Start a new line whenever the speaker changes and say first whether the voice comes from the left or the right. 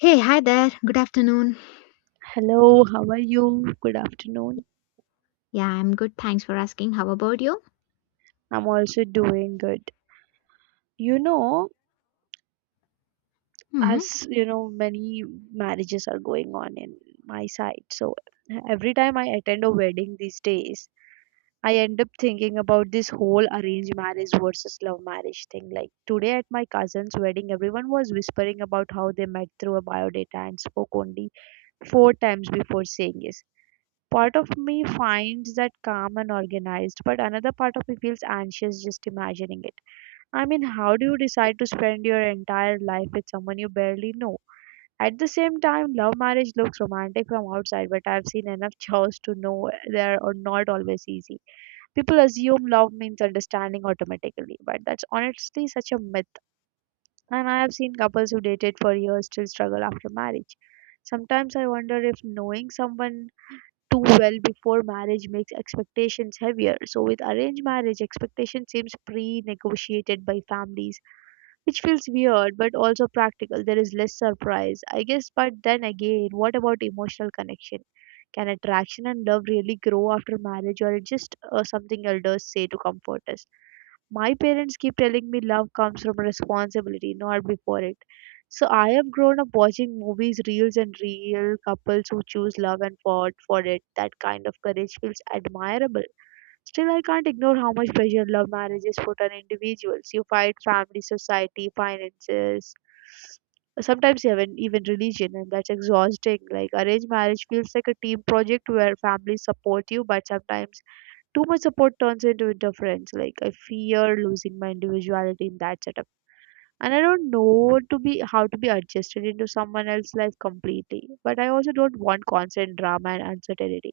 left: Hey, hi there. Good afternoon.
right: Hello, how are you? Good afternoon.
left: Yeah, I'm good. Thanks for asking. How about you?
right: I'm also doing good. You know,
left: Hmm.
right: as you know, many marriages are going on in my side. So every time I attend a wedding these days, I end up thinking about this whole arranged marriage versus love marriage thing. Like today at my cousin's wedding, everyone was whispering about how they met through a biodata and spoke only four times before saying yes. Part of me finds that calm and organized, but another part of me feels anxious just imagining it. I mean, how do you decide to spend your entire life with someone you barely know? At the same time, love marriage looks romantic from outside, but I've seen enough chaos to know they are not always easy. People assume love means understanding automatically, but that's honestly such a myth. And I have seen couples who dated for years still struggle after marriage. Sometimes I wonder if knowing someone too well before marriage makes expectations heavier. So, with arranged marriage, expectation seems pre negotiated by families, which feels weird but also practical. There is less surprise, I guess. But then again, what about emotional connection? Can attraction and love really grow after marriage, or it just something elders say to comfort us? My parents keep telling me love comes from responsibility, not before it. So I have grown up watching movies, reels, and real couples who choose love and fought for it. That kind of courage feels admirable. Still, I can't ignore how much pressure love marriages put on individuals. You fight family, society, finances, sometimes even religion, and that's exhausting. Like arranged marriage feels like a team project where families support you, but sometimes too much support turns into interference. Like I fear losing my individuality in that setup, and I don't know what to be how to be adjusted into someone else's life completely. But I also don't want constant drama and uncertainty.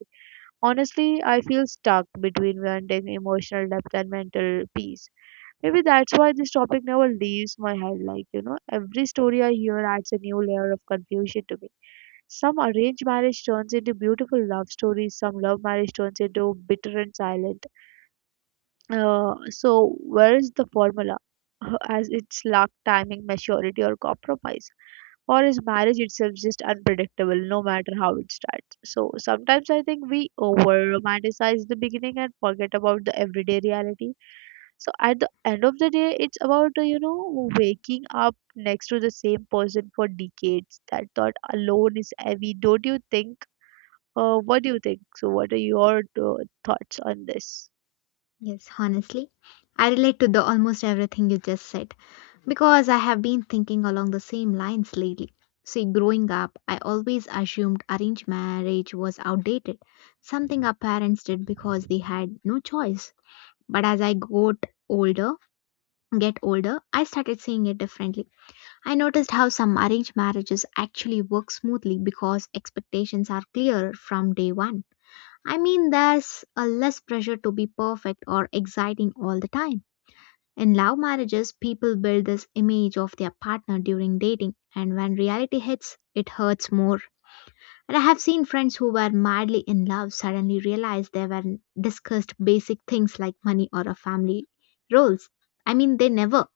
right: Honestly, I feel stuck between wanting emotional depth and mental peace. Maybe that's why this topic never leaves my head. Like every story I hear adds a new layer of confusion to me. Some arranged marriage turns into beautiful love stories. Some love marriage turns into bitter and silent. So where is the formula? As it's luck, timing, maturity, or compromise, or is marriage itself just unpredictable, no matter how it starts? So sometimes I think we over romanticize the beginning and forget about the everyday reality. So at the end of the day, it's about waking up next to the same person for decades. That thought alone is heavy. Don't you think? What do you think? So what are your thoughts on this?
left: Yes, honestly, I relate to the almost everything you just said because I have been thinking along the same lines lately. See, growing up, I always assumed arranged marriage was outdated, something our parents did because they had no choice. But as I got older, get older, I started seeing it differently. I noticed how some arranged marriages actually work smoothly because expectations are clear from day one. I mean, there's a less pressure to be perfect or exciting all the time. In love marriages, people build this image of their partner during dating, and when reality hits, it hurts more. And I have seen friends who were madly in love suddenly realize they were discussed basic things like money or a family roles. I mean, they never.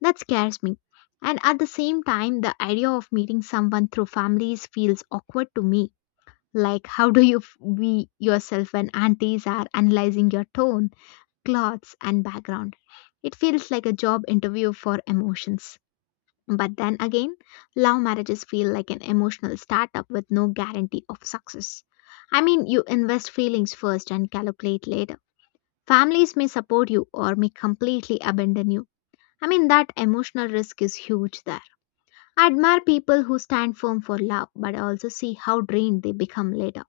left: That scares me. And at the same time, the idea of meeting someone through families feels awkward to me. Like, how do you be yourself when aunties are analyzing your tone, clothes, and background? It feels like a job interview for emotions. But then again, love marriages feel like an emotional startup with no guarantee of success. I mean, you invest feelings first and calculate later. Families may support you or may completely abandon you. I mean, that emotional risk is huge there. I admire people who stand firm for love, but I also see how drained they become later.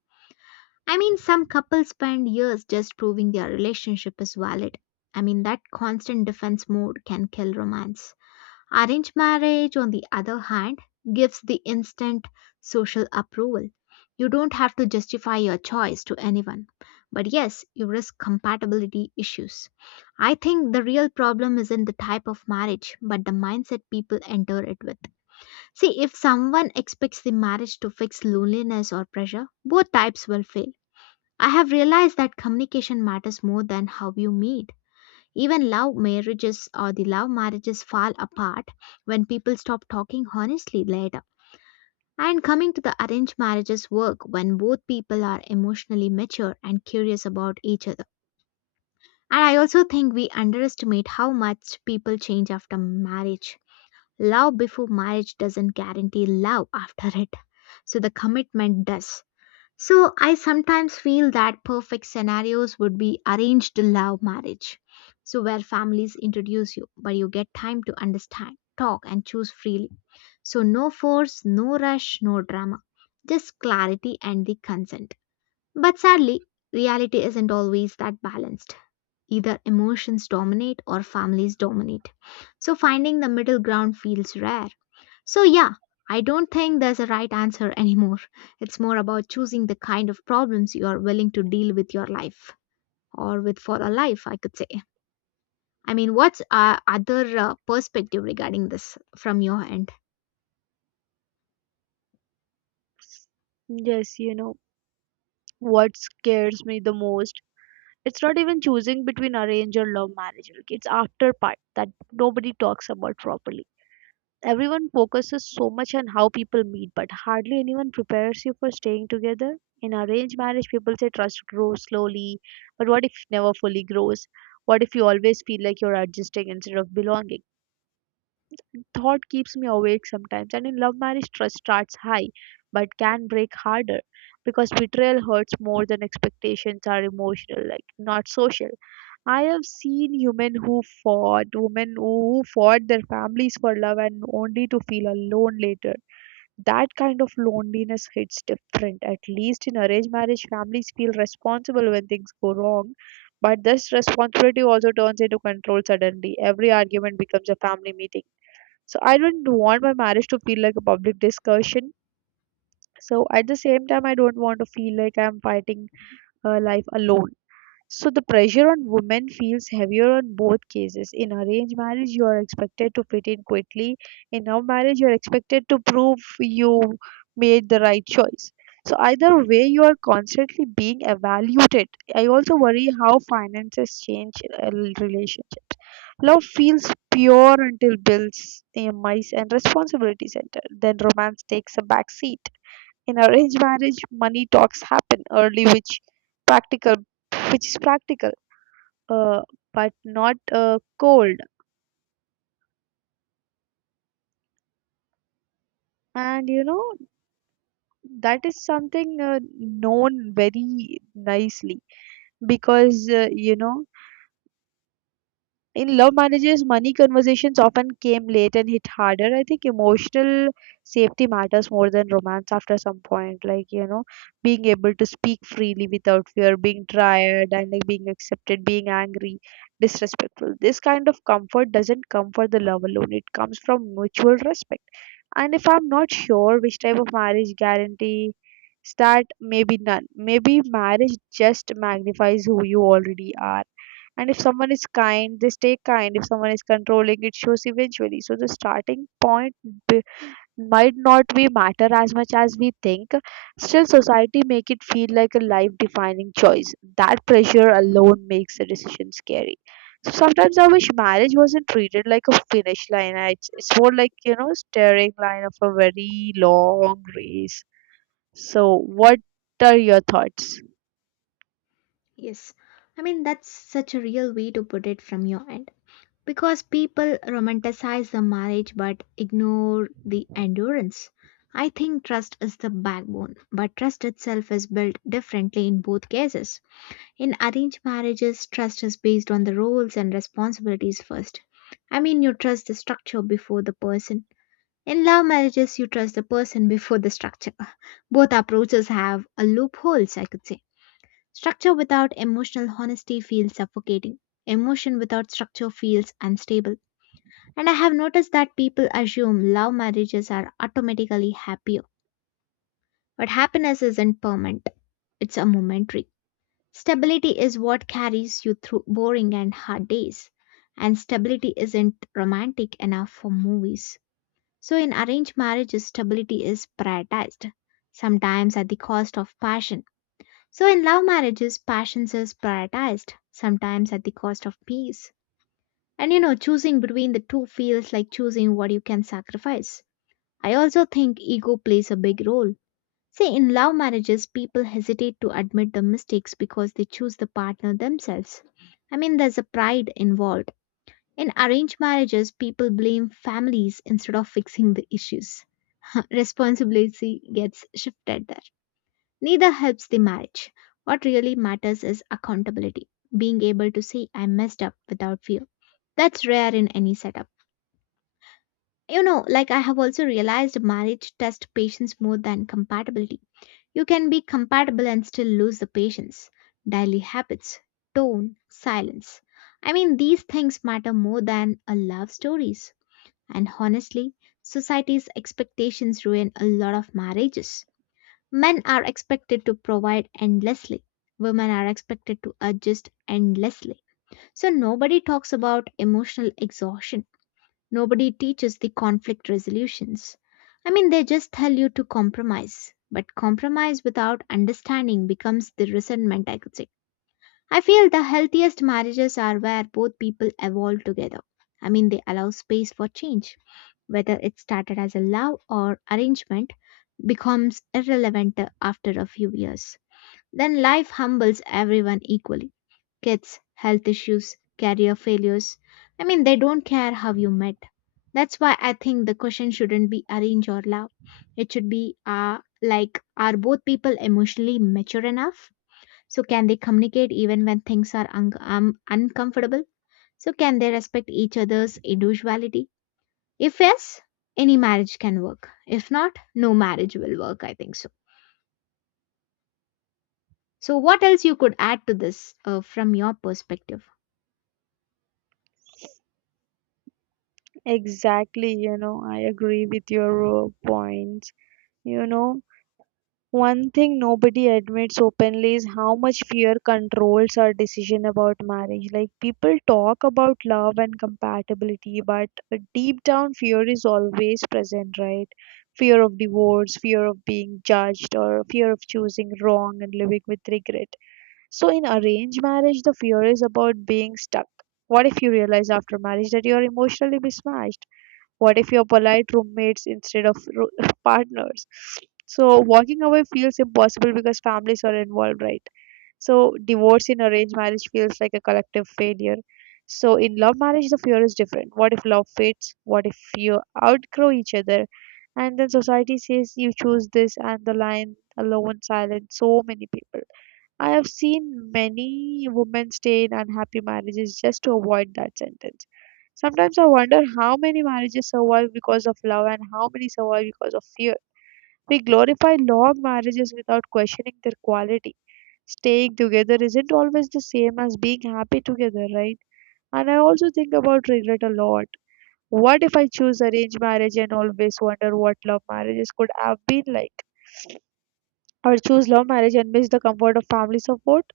left: I mean, some couples spend years just proving their relationship is valid. I mean, that constant defense mode can kill romance. Arranged marriage, on the other hand, gives the instant social approval. You don't have to justify your choice to anyone. But yes, you risk compatibility issues. I think the real problem isn't the type of marriage, but the mindset people enter it with. See, if someone expects the marriage to fix loneliness or pressure, both types will fail. I have realized that communication matters more than how you meet. Even love marriages or the love marriages fall apart when people stop talking honestly later. And coming to the arranged marriages work when both people are emotionally mature and curious about each other. And I also think we underestimate how much people change after marriage. Love before marriage doesn't guarantee love after it, so the commitment does. So I sometimes feel that perfect scenarios would be arranged love marriage. So where families introduce you, but you get time to understand, talk and choose freely. So no force, no rush, no drama. Just clarity and the consent. But sadly, reality isn't always that balanced. Either emotions dominate or families dominate. So finding the middle ground feels rare. So, yeah, I don't think there's a right answer anymore. It's more about choosing the kind of problems you are willing to deal with your life or with for a life, I could say. I mean, what's other perspective regarding this from your end?
right: Yes, What scares me the most, it's not even choosing between arrange or love marriage. Like it's after part that nobody talks about properly. Everyone focuses so much on how people meet, but hardly anyone prepares you for staying together. In arranged marriage, people say trust grows slowly, but what if never fully grows? What if you always feel like you're adjusting instead of belonging? Thought keeps me awake sometimes. And in love marriage, trust starts high but can break harder because betrayal hurts more than expectations are emotional, like not social. I have seen women who fought their families for love and only to feel alone later. That kind of loneliness hits different. At least in arranged marriage, families feel responsible when things go wrong. But this responsibility also turns into control suddenly. Every argument becomes a family meeting, so I don't want my marriage to feel like a public discussion. So at the same time, I don't want to feel like I'm fighting life alone. So the pressure on women feels heavier on both cases. In arranged marriage, you are expected to fit in quickly. In love marriage, you are expected to prove you made the right choice. So either way, you are constantly being evaluated. I also worry how finances change uh, relationships. Love feels pure until bills, EMIs, and responsibilities enter. Then romance takes a back seat. In arranged marriage, money talks happen early, practical, which is practical, uh, but not cold. And you know that is something known very nicely because in love marriages, money conversations often came late and hit harder. I think emotional safety matters more than romance after some point. Like, being able to speak freely without fear, being tired and like being accepted, being angry, disrespectful. This kind of comfort doesn't come for the love alone, it comes from mutual respect. And if I'm not sure which type of marriage guarantee that, maybe none. Maybe marriage just magnifies who you already are. And if someone is kind, they stay kind. If someone is controlling, it shows eventually. So the starting point be- might not be matter as much as we think. Still, society make it feel like a life defining choice. That pressure alone makes the decision scary. So sometimes I wish marriage wasn't treated like a finish line. It's more like staring line of a very long race. So what are your thoughts?
left: Yes. I mean, that's such a real way to put it from your end. Because people romanticize the marriage but ignore the endurance. I think trust is the backbone, but trust itself is built differently in both cases. In arranged marriages, trust is based on the roles and responsibilities first. I mean, you trust the structure before the person. In love marriages, you trust the person before the structure. Both approaches have a loopholes, I could say. Structure without emotional honesty feels suffocating. Emotion without structure feels unstable. And I have noticed that people assume love marriages are automatically happier. But happiness isn't permanent, it's a momentary. Stability is what carries you through boring and hard days, and stability isn't romantic enough for movies. So, in arranged marriages, stability is prioritized, sometimes at the cost of passion. So, in love marriages, passion is prioritized, sometimes at the cost of peace. And you know, choosing between the two feels like choosing what you can sacrifice. I also think ego plays a big role. See, in love marriages, people hesitate to admit the mistakes because they choose the partner themselves. I mean, there's a pride involved. In arranged marriages, people blame families instead of fixing the issues. Responsibility gets shifted there. Neither helps the marriage. What really matters is accountability, being able to say I messed up without fear. That's rare in any setup. You know, like I have also realized marriage tests patience more than compatibility. You can be compatible and still lose the patience, daily habits, tone, silence. I mean, these things matter more than a love stories. And honestly, society's expectations ruin a lot of marriages. Men are expected to provide endlessly. Women are expected to adjust endlessly. So nobody talks about emotional exhaustion. Nobody teaches the conflict resolutions. I mean, they just tell you to compromise. But compromise without understanding becomes the resentment, I could say. I feel the healthiest marriages are where both people evolve together. I mean, they allow space for change. Whether it started as a love or arrangement becomes irrelevant after a few years. Then life humbles everyone equally, kids, health issues, career failures. I mean, they don't care how you met. That's why I think the question shouldn't be arrange or love. It should be like, are both people emotionally mature enough? So, can they communicate even when things are uncomfortable? So, can they respect each other's individuality? If yes, any marriage can work. If not, no marriage will work, I think so. So, what else you could add to this from your perspective?
right: Exactly, I agree with your points. you know One thing nobody admits openly is how much fear controls our decision about marriage. Like people talk about love and compatibility, but deep down fear is always present, right? Fear of divorce, fear of being judged, or fear of choosing wrong and living with regret. So in arranged marriage, the fear is about being stuck. What if you realize after marriage that you are emotionally mismatched? What if you're polite roommates instead of partners? So walking away feels impossible because families are involved, right? So divorce in arranged marriage feels like a collective failure. So in love marriage, the fear is different. What if love fades? What if you outgrow each other? And then society says you choose this, and the line alone silent so many people. I have seen many women stay in unhappy marriages just to avoid that sentence. Sometimes I wonder how many marriages survive because of love and how many survive because of fear. We glorify long marriages without questioning their quality. Staying together isn't always the same as being happy together, right? And I also think about regret a lot. What if I choose arranged marriage and always wonder what love marriages could have been like? Or choose love marriage and miss the comfort of family support?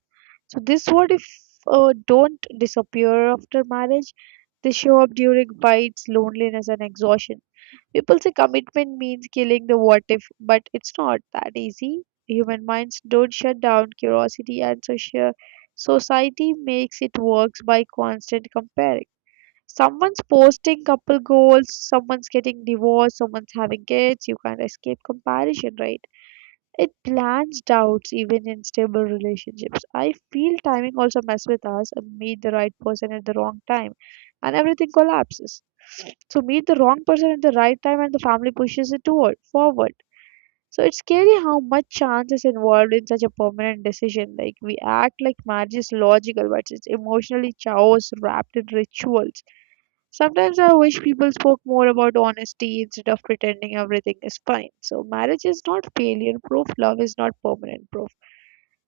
right: So this what if don't disappear after marriage? They show up during fights, loneliness, and exhaustion. People say commitment means killing the what if, but it's not that easy. Human minds don't shut down curiosity, and social society makes it works by constant comparing. Someone's posting couple goals, someone's getting divorced, someone's having kids. You can't escape comparison, right? It plants doubts even in stable relationships. I feel timing also messes with us and meet the right person at the wrong time and everything collapses. So meet the wrong person at the right time and the family pushes it toward forward. So it's scary how much chance is involved in such a permanent decision. Like we act like marriage is logical, but it's emotionally chaos wrapped in rituals. Sometimes I wish people spoke more about honesty instead of pretending everything is fine. So, marriage is not failure proof, love is not permanent proof.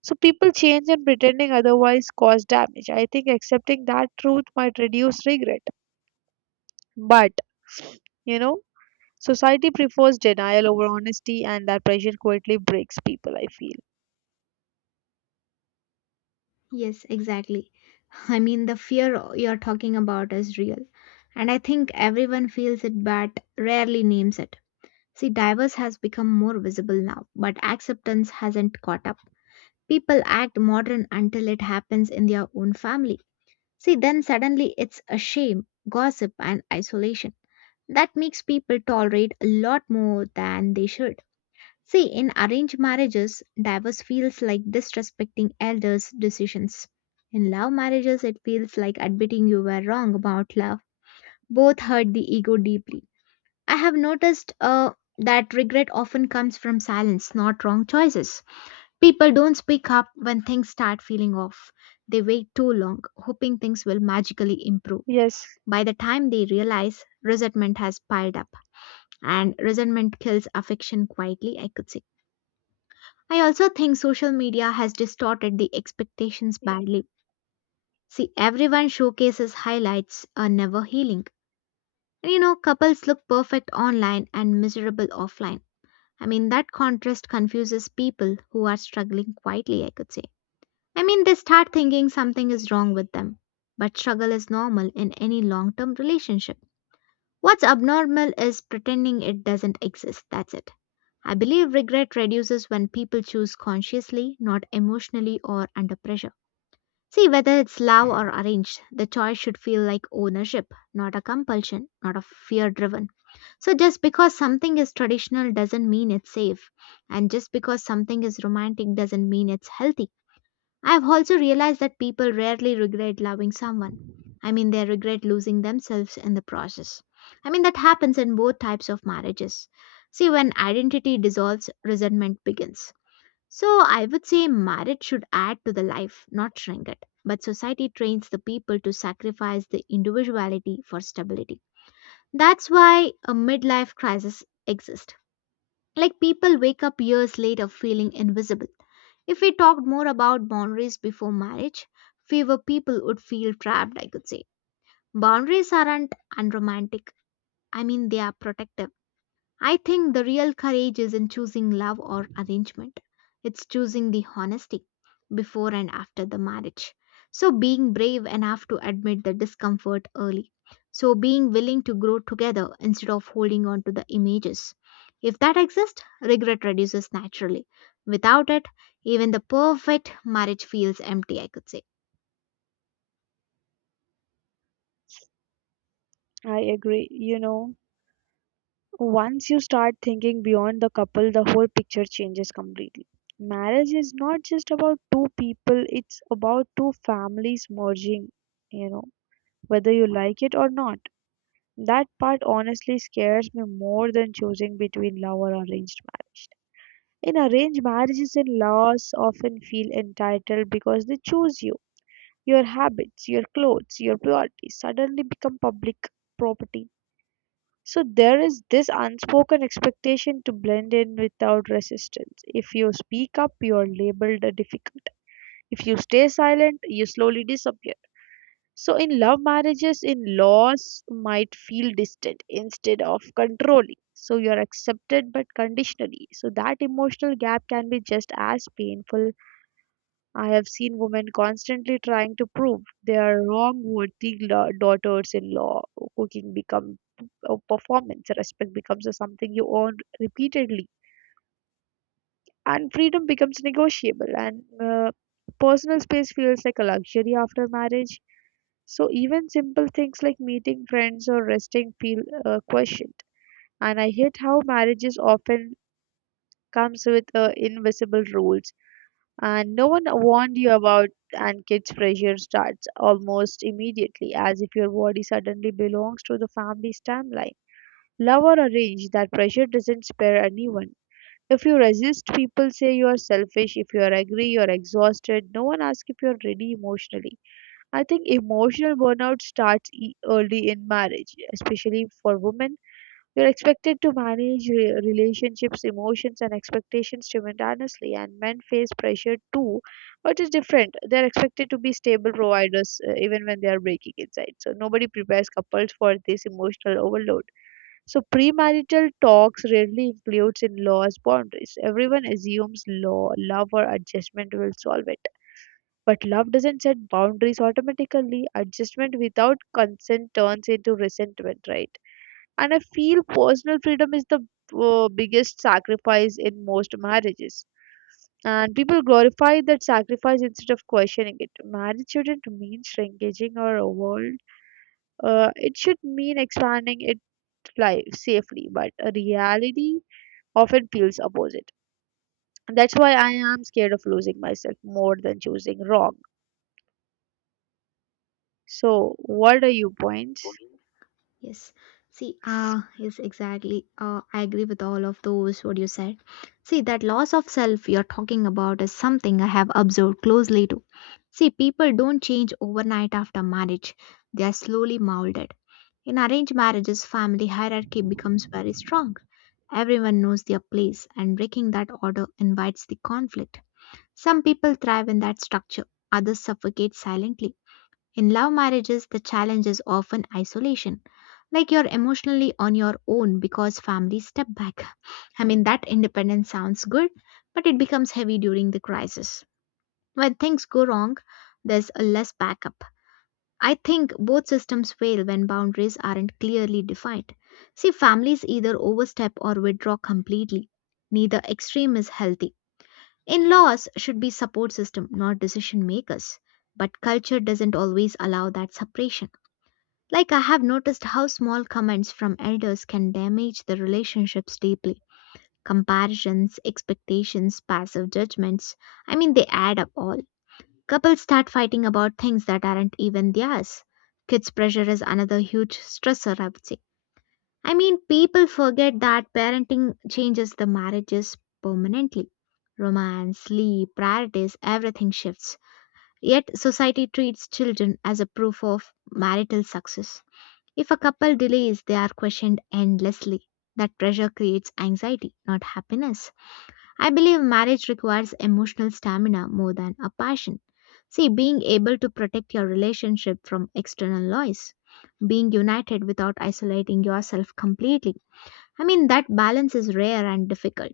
right: So, people change and pretending otherwise cause damage. I think accepting that truth might reduce regret. But, you know, society prefers denial over honesty, and that pressure quietly breaks people, I feel.
left: Yes, exactly. I mean, the fear you're talking about is real, and I think everyone feels it but rarely names it. See, divorce has become more visible now, but acceptance hasn't caught up. People act modern until it happens in their own family. See, then suddenly it's a shame, gossip, and isolation. That makes people tolerate a lot more than they should. See, in arranged marriages, divorce feels like disrespecting elders' decisions. In love marriages, it feels like admitting you were wrong about love. Both hurt the ego deeply. I have noticed that regret often comes from silence, not wrong choices. People don't speak up when things start feeling off. They wait too long, hoping things will magically improve.
right: Yes,
left: By the time they realize, resentment has piled up, and resentment kills affection quietly, I could say. I also think social media has distorted the expectations badly. See, everyone showcases highlights are never healing. And you know, couples look perfect online and miserable offline. I mean, that contrast confuses people who are struggling quietly, I could say. I mean, they start thinking something is wrong with them. But struggle is normal in any long term relationship. What's abnormal is pretending it doesn't exist. That's it. I believe regret reduces when people choose consciously, not emotionally or under pressure. See, whether it's love or arranged, the choice should feel like ownership, not a compulsion, not a fear driven. So, just because something is traditional doesn't mean it's safe, and just because something is romantic doesn't mean it's healthy. I've also realized that people rarely regret loving someone. I mean, they regret losing themselves in the process. I mean, that happens in both types of marriages. See, when identity dissolves, resentment begins. So I would say marriage should add to the life, not shrink it. But society trains the people to sacrifice the individuality for stability. That's why a midlife crisis exists. Like people wake up years later feeling invisible. If we talked more about boundaries before marriage, fewer people would feel trapped, I could say. Boundaries aren't unromantic. I mean, they are protective. I think the real courage is in choosing love or arrangement. It's choosing the honesty before and after the marriage. So, being brave enough to admit the discomfort early. So, being willing to grow together instead of holding on to the images. If that exists, regret reduces naturally. Without it, even the perfect marriage feels empty, I could say.
right: I agree. Once you start thinking beyond the couple, the whole picture changes completely. Marriage is not just about two people, it's about two families merging, you know, whether you like it or not. That part honestly scares me more than choosing between love or arranged marriage. In arranged marriages, in laws often feel entitled because they choose you. Your habits, your clothes, your priorities suddenly become public property, so there is this unspoken expectation to blend in without resistance. If you speak up, you are labeled a difficult. If you stay silent, you slowly disappear. So in love marriages, in laws might feel distant instead of controlling. So you are accepted but conditionally. So that emotional gap can be just as painful. I have seen women constantly trying to prove they are wrong worthy daughters-in-law. Cooking becomes a performance. Respect becomes a something you earn repeatedly, and freedom becomes negotiable. And personal space feels like a luxury after marriage. So even simple things like meeting friends or resting feel questioned. And I hate how marriages often comes with invisible rules and no one warned you about. And kids pressure starts almost immediately, as if your body suddenly belongs to the family's timeline. Love or arrange, that pressure doesn't spare anyone. If you resist, people say you are selfish. If you are angry, you are exhausted. No one asks if you are ready emotionally. I think emotional burnout starts early in marriage, especially for women. You're expected to manage relationships, emotions, and expectations simultaneously, and men face pressure too, but it's different. They're expected to be stable providers, even when they are breaking inside. So nobody prepares couples for this emotional overload. So premarital talks rarely includes in-laws boundaries. Everyone assumes law, love, or adjustment will solve it. But love doesn't set boundaries automatically. Adjustment without consent turns into resentment, right? And I feel personal freedom is the biggest sacrifice in most marriages, and people glorify that sacrifice instead of questioning it. Marriage shouldn't mean shrinking or world, it should mean expanding it, life safely, but reality often feels opposite. That's why I am scared of losing myself more than choosing wrong. So what are your points?
left: Yes. See, yes, exactly. I agree with all of those what you said. See, that loss of self you're talking about is something I have observed closely too. See, people don't change overnight after marriage. They are slowly molded. In arranged marriages, family hierarchy becomes very strong. Everyone knows their place, and breaking that order invites the conflict. Some people thrive in that structure, others suffocate silently. In love marriages, the challenge is often isolation, like you're emotionally on your own because family step back. I mean, that independence sounds good, but it becomes heavy during the crisis. When things go wrong, there's a less backup. I think both systems fail when boundaries aren't clearly defined. See, families either overstep or withdraw completely. Neither extreme is healthy. In laws should be support system, not decision makers. But culture doesn't always allow that separation. Like, I have noticed how small comments from elders can damage the relationships deeply. Comparisons, expectations, passive judgments. They add up all. Couples start fighting about things that aren't even theirs. Kids' pressure is another huge stressor, I would say. I mean, people forget that parenting changes the marriages permanently. Romance, sleep, priorities, everything shifts. Yet, society treats children as a proof of marital success. If a couple delays, they are questioned endlessly. That pressure creates anxiety, not happiness. I believe marriage requires emotional stamina more than a passion. See, being able to protect your relationship from external noise, being united without isolating yourself completely. I mean, that balance is rare and difficult,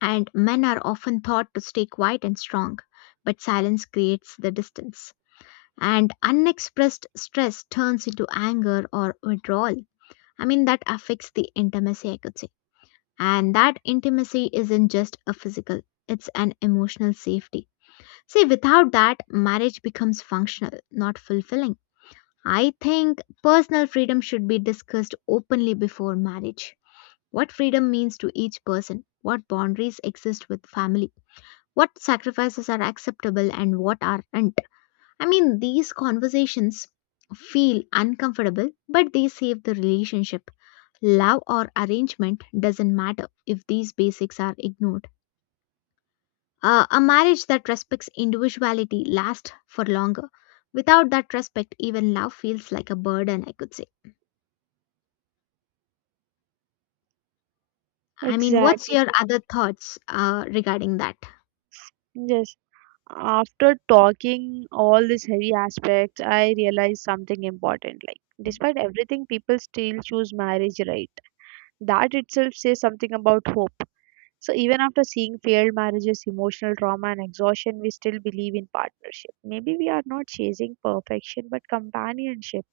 left: and men are often taught to stay quiet and strong, but silence creates the distance. And unexpressed stress turns into anger or withdrawal. I mean, that affects the intimacy, I could say. And that intimacy isn't just a physical, it's an emotional safety. See, without that, marriage becomes functional, not fulfilling. I think personal freedom should be discussed openly before marriage. What freedom means to each person, what boundaries exist with family, what sacrifices are acceptable and what aren't. I mean, these conversations feel uncomfortable, but they save the relationship. Love or arrangement doesn't matter if these basics are ignored. A marriage that respects individuality lasts for longer. Without that respect, even love feels like a burden, I could say. I mean, what's
right: Exactly.
left: your other thoughts regarding that?
right: Yes. After talking all these heavy aspects, I realized something important. Like, despite everything, people still choose marriage, right? That itself says something about hope. So, even after seeing failed marriages, emotional trauma, and exhaustion, we still believe in partnership. Maybe we are not chasing perfection, but companionship.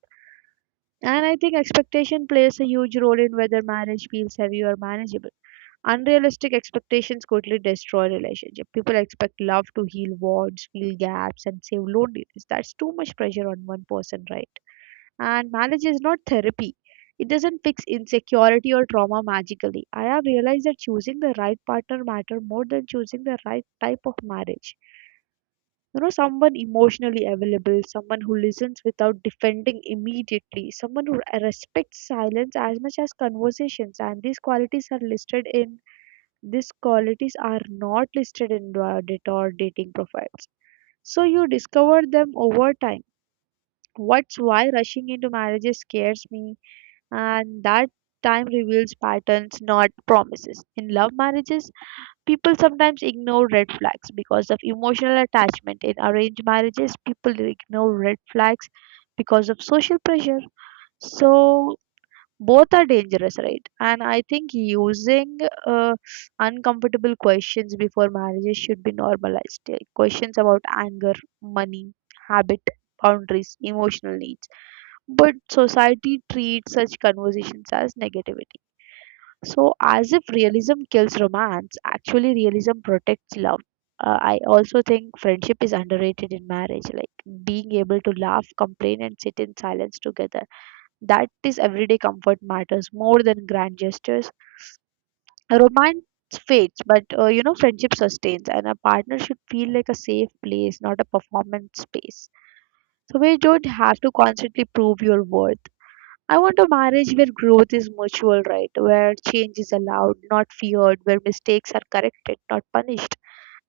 right: And I think expectation plays a huge role in whether marriage feels heavy or manageable. Unrealistic expectations quickly destroy relationships. People expect love to heal wounds, fill gaps, and save loneliness. That's too much pressure on one person, right? And marriage is not therapy. It doesn't fix insecurity or trauma magically. I have realized that choosing the right partner matter more than choosing the right type of marriage. You know, someone emotionally available, someone who listens without defending immediately, someone who respects silence as much as conversations, and these qualities are not listed in Reddit or dating profiles, so you discover them over time. What's why rushing into marriages scares me, and that time reveals patterns, not promises. In love marriages, people sometimes ignore red flags because of emotional attachment. In arranged marriages, people ignore red flags because of social pressure. So both are dangerous, right? And I think using uh, uncomfortable questions before marriages should be normalized. Like, questions about anger, money, habit, boundaries, emotional needs. But society treats such conversations as negativity, so as if realism kills romance. Actually, realism protects love. I also think friendship is underrated in marriage, like being able to laugh, complain, and sit in silence together. That is everyday comfort matters more than grand gestures. A romance fades, but you know, friendship sustains, and a partner should feel like a safe place, not a performance space. So, we don't have to constantly prove your worth. I want a marriage where growth is mutual, right? Where change is allowed, not feared, where mistakes are corrected, not punished.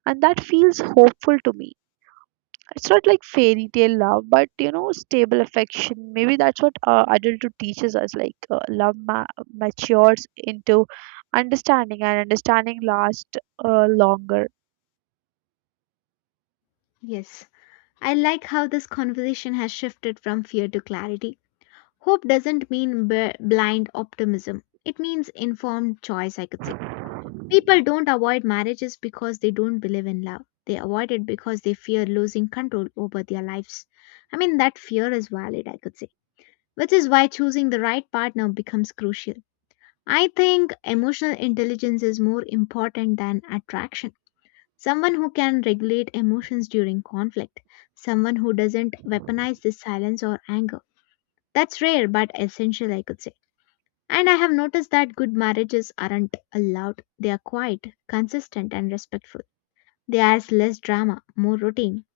right: And that feels hopeful to me. It's not like fairy tale love, but you know, stable affection. Maybe that's what adulthood teaches us, like love matures into understanding, and understanding lasts longer.
left: Yes, I like how this conversation has shifted from fear to clarity. Hope doesn't mean blind optimism, it means informed choice, I could say. People don't avoid marriages because they don't believe in love. They avoid it because they fear losing control over their lives. I mean, that fear is valid, I could say, which is why choosing the right partner becomes crucial. I think emotional intelligence is more important than attraction. Someone who can regulate emotions during conflict, someone who doesn't weaponize this silence or anger. That's rare but essential, I could say. And I have noticed that good marriages aren't loud. They are quiet, consistent, and respectful. There's less drama, more routine.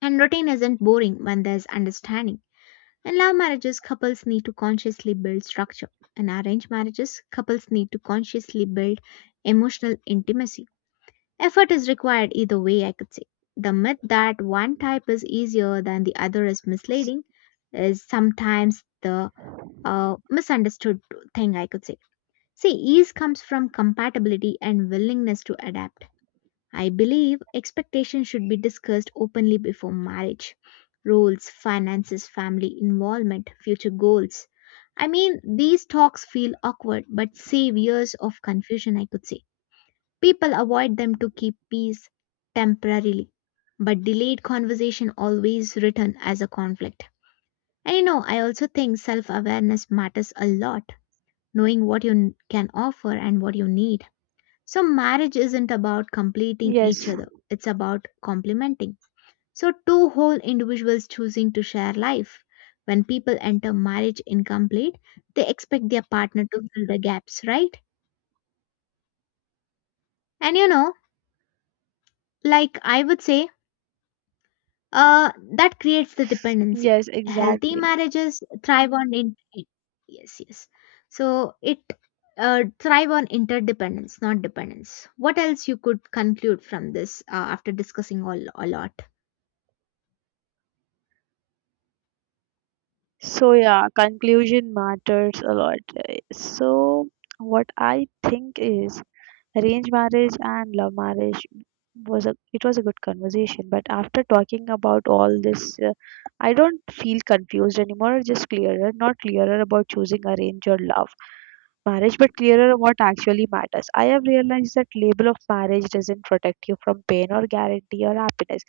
left: And routine isn't boring when there's understanding. In love marriages, couples need to consciously build structure. In arranged marriages, couples need to consciously build emotional intimacy. Effort is required either way, I could say. The myth that one type is easier than the other is misleading, is sometimes the misunderstood thing, I could say. See, ease comes from compatibility and willingness to adapt. I believe expectations should be discussed openly before marriage. Roles, finances, family involvement, future goals. I mean, these talks feel awkward but save years of confusion, I could say. People avoid them to keep peace temporarily, but delayed conversation always return as a conflict. And you know, I also think self awareness matters a lot, knowing what you can offer and what you need, so marriage isn't about completing each
right: Yes.
left: other, it's about complementing. So, two whole individuals choosing to share life. When people enter marriage incomplete, they expect their partner to fill the gaps, right? And you know, like I would say, uh, that creates the dependency.
right: Yes,
left: Healthy
right: exactly.
left: marriages thrive on yes, yes. So it thrive on interdependence, not dependence. What else you could conclude from this after discussing all a lot?
right: So yeah, conclusion matters a lot, right? So what I think is arranged marriage and love marriage was a it was a good conversation. But after talking about all this, I don't feel confused anymore, just clearer. Not clearer about choosing arrange or love marriage, but clearer what actually matters. I have realized that label of marriage doesn't protect you from pain or guarantee or happiness.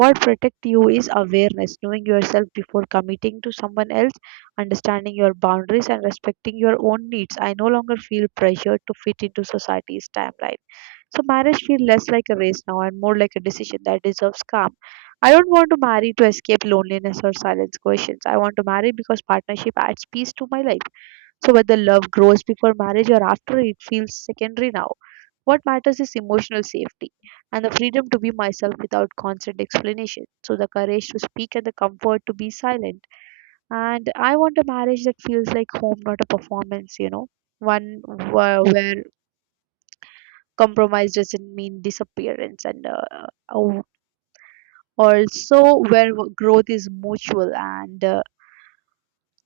right: What protects you is awareness, knowing yourself before committing to someone else, understanding your boundaries, and respecting your own needs. I no longer feel pressured to fit into society's timeline. So, marriage feels less like a race now and more like a decision that deserves calm. I don't want to marry to escape loneliness or silence questions. I want to marry because partnership adds peace to my life. So whether love grows before marriage or after, it feels secondary now. What matters is emotional safety and the freedom to be myself without constant explanation. So the courage to speak and the comfort to be silent. And I want a marriage that feels like home, not a performance, you know, one where compromise doesn't mean disappearance, and uh, also where growth is mutual, and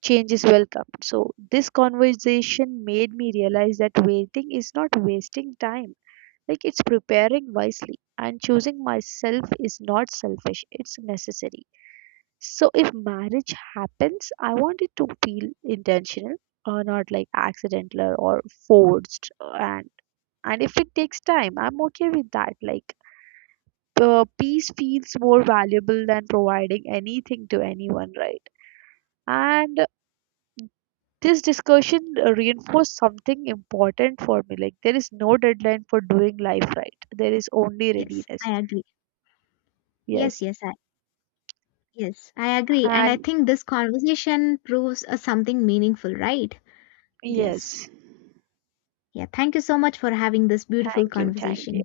right: change is welcome. So, this conversation made me realize that waiting is not wasting time, like it's preparing wisely, and choosing myself is not selfish, it's necessary. So, if marriage happens, I want it to feel intentional, or not like accidental or forced. And if it takes time, I'm okay with that. Like, peace feels more valuable than providing anything to anyone, right? And this discussion reinforced something important for me. Like there is no deadline for doing life right. There is only
left: Yes,
right: readiness.
left: I agree. Yes,
right: Yes.
left: yes, I agree. And I
right: And
left: think this conversation proves something meaningful, right? Yes.
right: yes.
left: Yeah, thank you so much for having this beautiful
right: Thank you. Thank you.
left: conversation.